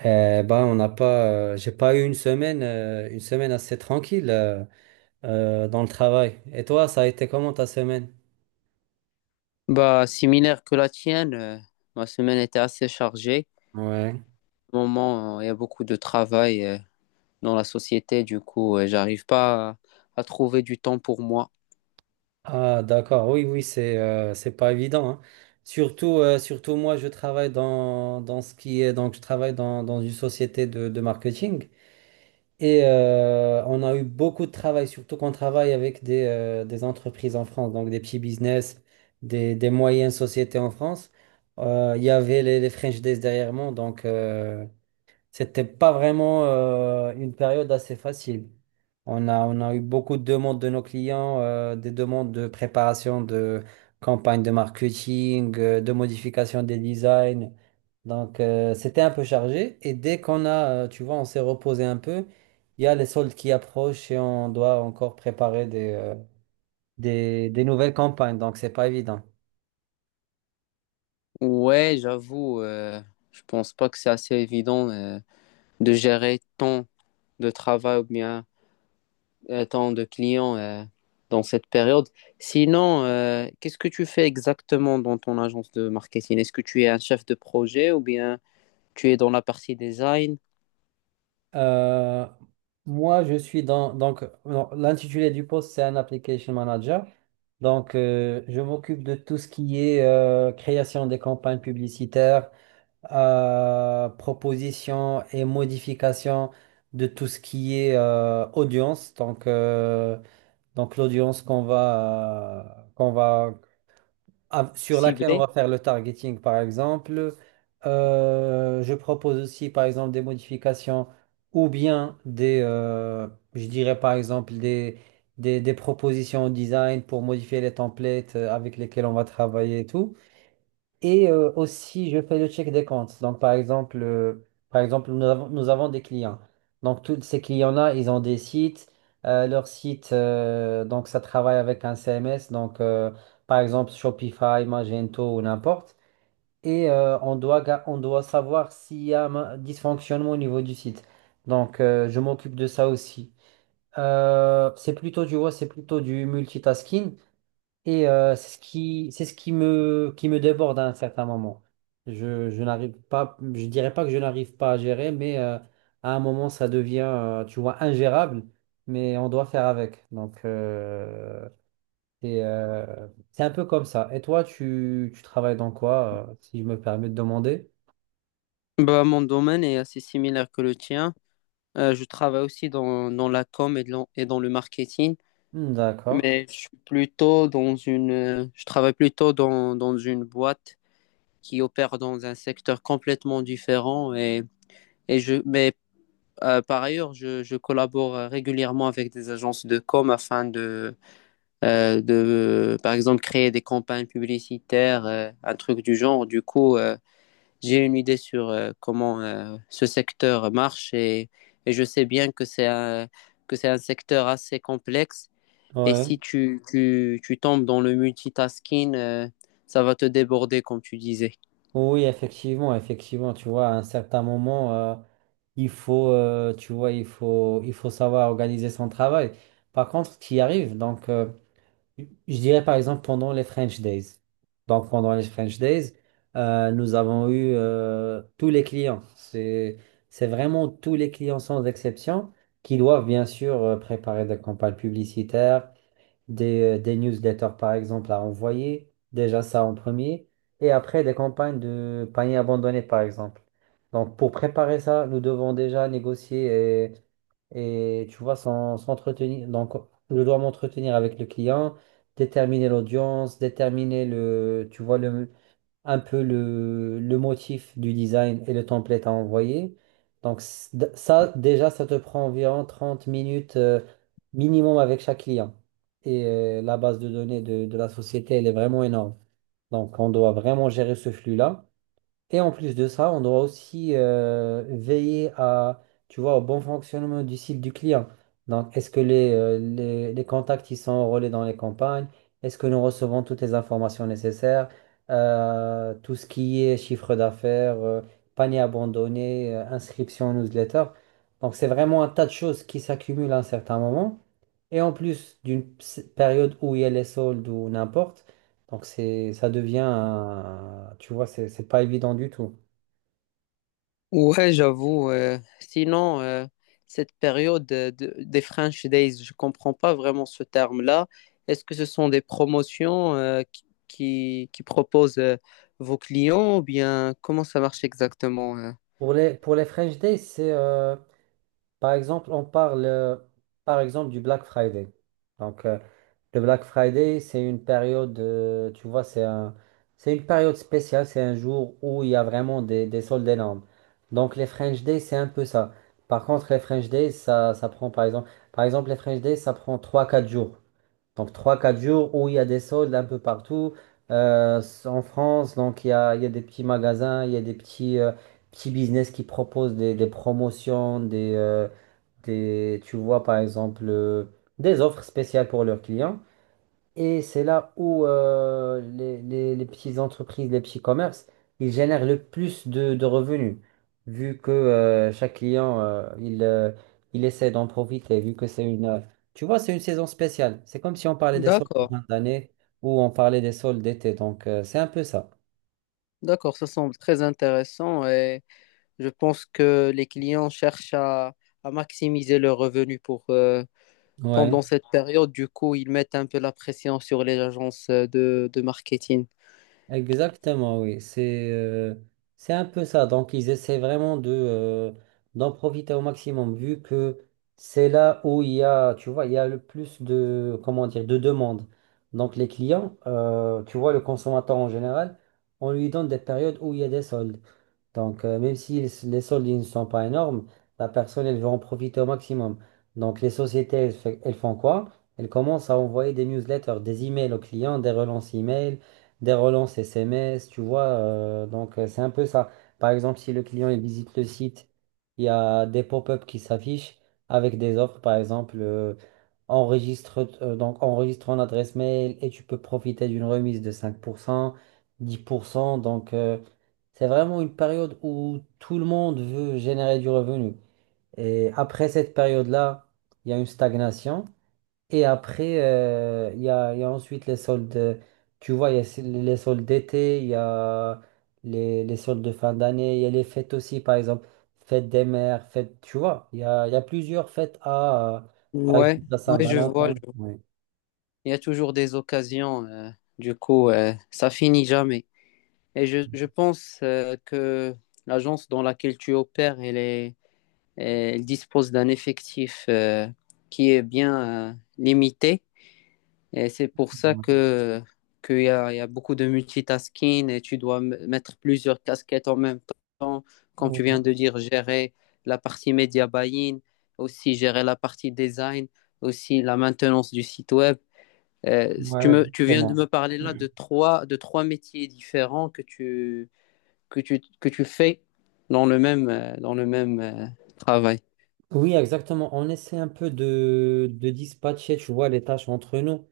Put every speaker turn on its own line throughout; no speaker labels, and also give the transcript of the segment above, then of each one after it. Eh ben, on n'a pas, j'ai pas eu une semaine assez tranquille dans le travail. Et toi, ça a été comment ta semaine?
Bah, similaire que la tienne, ma semaine était assez chargée.
Ouais.
Au moment, il y a beaucoup de travail dans la société, du coup, j'arrive pas à, à trouver du temps pour moi.
Ah, d'accord. Oui, oui, c'est pas évident, hein. Surtout, surtout moi, je travaille dans ce qui est donc je travaille dans une société de marketing. Et on a eu beaucoup de travail, surtout qu'on travaille avec des entreprises en France, donc des petits business, des moyennes sociétés en France. Il y avait les French Days derrière moi, donc c'était pas vraiment une période assez facile. On a eu beaucoup de demandes de nos clients, des demandes de préparation de campagnes de marketing, de modification des designs. Donc, c'était un peu chargé. Et dès qu'on a, tu vois, on s'est reposé un peu, il y a les soldes qui approchent et on doit encore préparer des nouvelles campagnes. Donc, c'est pas évident.
Ouais, j'avoue, je pense pas que c'est assez évident de gérer tant de travail ou bien tant de clients dans cette période. Sinon, qu'est-ce que tu fais exactement dans ton agence de marketing? Est-ce que tu es un chef de projet ou bien tu es dans la partie design
Euh, moi, je suis dans donc non, l'intitulé du poste, c'est un application manager. Donc, je m'occupe de tout ce qui est création des campagnes publicitaires, proposition et modification de tout ce qui est audience. Donc l'audience qu'on va sur laquelle on
ciblée?
va faire le targeting, par exemple. Je propose aussi, par exemple, des modifications ou bien je dirais, par exemple, des propositions au design pour modifier les templates avec lesquels on va travailler et tout. Et aussi, je fais le check des comptes. Donc, par exemple nous avons des clients. Donc, tous ces clients-là, ils ont des sites. Leur site, donc, ça travaille avec un CMS. Donc, par exemple, Shopify, Magento ou n'importe. Et on doit, on doit savoir s'il y a un dysfonctionnement au niveau du site. Donc, je m'occupe de ça aussi. C'est plutôt, tu vois, c'est plutôt du multitasking. Et c'est ce qui me déborde à un certain moment. Je n'arrive pas, je dirais pas que je n'arrive pas à gérer, mais à un moment, ça devient, tu vois, ingérable, mais on doit faire avec. Donc, c'est un peu comme ça. Et toi, tu travailles dans quoi, si je me permets de demander?
Bah, mon domaine est assez similaire que le tien. Je travaille aussi dans la com et dans le marketing,
Hmm, d'accord.
mais je suis plutôt dans je travaille plutôt dans une boîte qui opère dans un secteur complètement différent. Mais par ailleurs, je collabore régulièrement avec des agences de com afin de, par exemple, créer des campagnes publicitaires, un truc du genre. Du coup, j'ai une idée sur comment ce secteur marche, et je sais bien que c'est un secteur assez complexe. Et
Ouais.
si tu tombes dans le multitasking, ça va te déborder, comme tu disais.
Oui, effectivement, effectivement, tu vois, à un certain moment, il faut, tu vois, il faut savoir organiser son travail. Par contre, tu y arrives. Donc, je dirais par exemple pendant les French Days. Donc, pendant les French Days, nous avons eu tous les clients. C'est vraiment tous les clients sans exception qui doivent bien sûr préparer des campagnes publicitaires, des newsletters, par exemple, à envoyer, déjà ça en premier, et après des campagnes de paniers abandonnés, par exemple. Donc, pour préparer ça, nous devons déjà négocier tu vois, s'entretenir. Donc, je dois m'entretenir avec le client, déterminer l'audience, déterminer le, tu vois, un peu le motif du design et le template à envoyer. Donc ça, déjà, ça te prend environ 30 minutes minimum avec chaque client. Et la base de données de la société, elle est vraiment énorme. Donc on doit vraiment gérer ce flux-là. Et en plus de ça, on doit aussi veiller à, tu vois, au bon fonctionnement du site du client. Donc, est-ce que les contacts ils sont enrôlés dans les campagnes? Est-ce que nous recevons toutes les informations nécessaires? Tout ce qui est chiffre d'affaires, panier abandonné, inscription en newsletter. Donc, c'est vraiment un tas de choses qui s'accumulent à un certain moment. Et en plus d'une période où il y a les soldes ou n'importe, donc ça devient, tu vois, c'est pas évident du tout.
Ouais, j'avoue. Sinon, cette période des French Days, je comprends pas vraiment ce terme-là. Est-ce que ce sont des promotions qui proposent vos clients ou bien comment ça marche exactement?
Pour pour les French Days, par exemple, on parle, par exemple, du Black Friday. Donc, le Black Friday, c'est une période, tu vois, c'est une période spéciale, c'est un jour où il y a vraiment des soldes énormes. Donc, les French Days, c'est un peu ça. Par contre, les French Days, ça prend, par exemple, les French Days, ça prend trois quatre jours. Donc trois quatre jours où il y a des soldes un peu partout. En France, donc il y a des petits magasins, il y a des petits, petits business qui proposent des promotions, tu vois par exemple, des offres spéciales pour leurs clients. Et c'est là où les petites entreprises, les petits commerces, ils génèrent le plus de revenus, vu que chaque client, il essaie d'en profiter, vu que tu vois, c'est une saison spéciale. C'est comme si on parlait des soldes de
D'accord.
fin d'année ou on parlait des soldes d'été. Donc, c'est un peu ça.
D'accord, ça semble très intéressant et je pense que les clients cherchent à maximiser leurs revenus pour,
Ouais.
pendant cette période. Du coup, ils mettent un peu la pression sur les agences de marketing.
Exactement, oui. C'est un peu ça. Donc, ils essaient vraiment de d'en profiter au maximum, vu que c'est là où il y a, tu vois, il y a le plus de, comment dire, de demandes. Donc, les clients, tu vois, le consommateur en général, on lui donne des périodes où il y a des soldes. Donc, même si les soldes ils ne sont pas énormes, la personne, elle veut en profiter au maximum. Donc, les sociétés, elles, elles font quoi? Elles commencent à envoyer des newsletters, des emails aux clients, des relances email, des relances SMS, tu vois. C'est un peu ça. Par exemple, si le client, il visite le site, il y a des pop-up qui s'affichent avec des offres, par exemple, enregistre, donc, enregistre ton adresse mail et tu peux profiter d'une remise de 5%, 10%. Donc, c'est vraiment une période où tout le monde veut générer du revenu. Et après cette période-là, il y a une stagnation. Et après, il y a ensuite les soldes. Tu vois, il y a les soldes d'été, il y a les soldes de fin d'année, il y a les fêtes aussi, par exemple, fête des mères, fête, tu vois, il y a plusieurs fêtes à, par exemple,
Ouais,
à
ouais, je vois, je
Saint-Valentin.
vois.
Ouais.
Il y a toujours des occasions. Du coup, ça finit jamais. Et je pense que l'agence dans laquelle tu opères, elle dispose d'un effectif qui est bien limité. Et c'est pour ça que qu'il y a, il y a beaucoup de multitasking et tu dois mettre plusieurs casquettes en même temps. Comme tu
Ouais,
viens de dire, gérer la partie média buying, aussi gérer la partie design, aussi la maintenance du site web.
ouais,
Tu viens de
exactement.
me parler là de trois métiers différents que tu fais dans le même, travail.
Oui, exactement. On essaie un peu de dispatcher, tu vois, les tâches entre nous.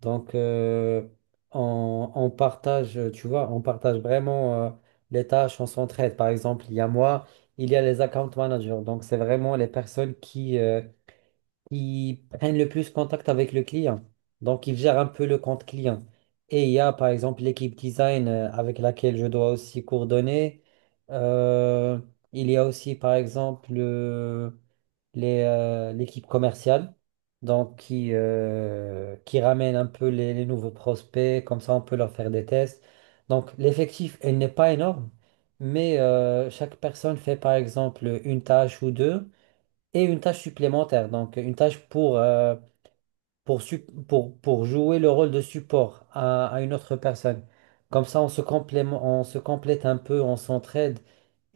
Donc, on partage, tu vois, on partage vraiment les tâches, on s'entraide. Par exemple, il y a moi, il y a les account managers. Donc, c'est vraiment les personnes qui prennent le plus contact avec le client. Donc, ils gèrent un peu le compte client. Et il y a, par exemple, l'équipe design avec laquelle je dois aussi coordonner. Euh, il y a aussi, par exemple, l'équipe commerciale, donc qui ramène un peu les nouveaux prospects, comme ça on peut leur faire des tests. Donc l'effectif, il n'est pas énorme, mais chaque personne fait par exemple une tâche ou deux, et une tâche supplémentaire, donc une tâche pour, pour jouer le rôle de support à une autre personne. Comme ça, on se complète un peu, on s'entraide,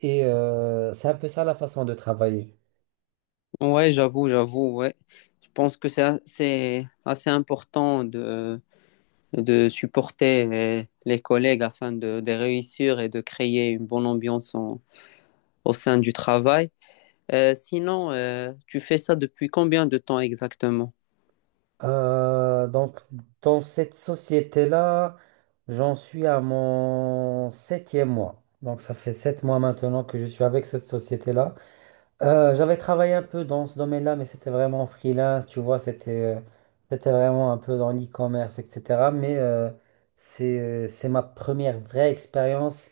et c'est un peu ça la façon de travailler.
Ouais, j'avoue, j'avoue, ouais. Je pense que c'est assez important de supporter les collègues afin de réussir et de créer une bonne ambiance au sein du travail. Sinon, tu fais ça depuis combien de temps exactement?
Euh, donc, dans cette société-là, j'en suis à mon 7e mois. Donc, ça fait 7 mois maintenant que je suis avec cette société-là. J'avais travaillé un peu dans ce domaine-là, mais c'était vraiment en freelance, tu vois, c'était c'était vraiment un peu dans l'e-commerce, etc. Mais c'est ma première vraie expérience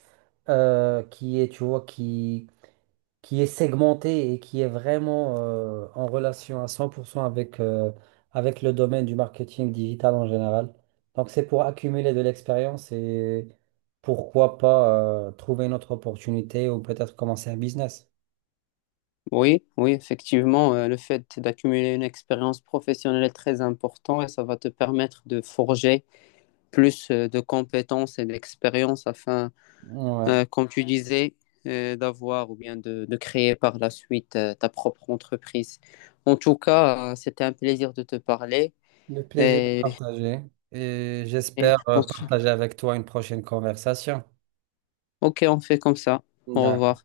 qui est, tu vois, qui est segmentée et qui est vraiment en relation à 100% avec, avec le domaine du marketing digital en général. Donc c'est pour accumuler de l'expérience et pourquoi pas trouver une autre opportunité ou peut-être commencer un business.
Oui, oui, effectivement, le fait d'accumuler une expérience professionnelle est très important et ça va te permettre de forger plus de compétences et d'expérience afin,
Ouais.
comme tu disais, d'avoir ou bien de créer par la suite ta propre entreprise. En tout cas, c'était un plaisir de te parler.
Le plaisir est
Et,
partagé et
et
j'espère
on se-
partager avec toi une prochaine conversation.
ok, on fait comme ça. Au
D'accord.
revoir.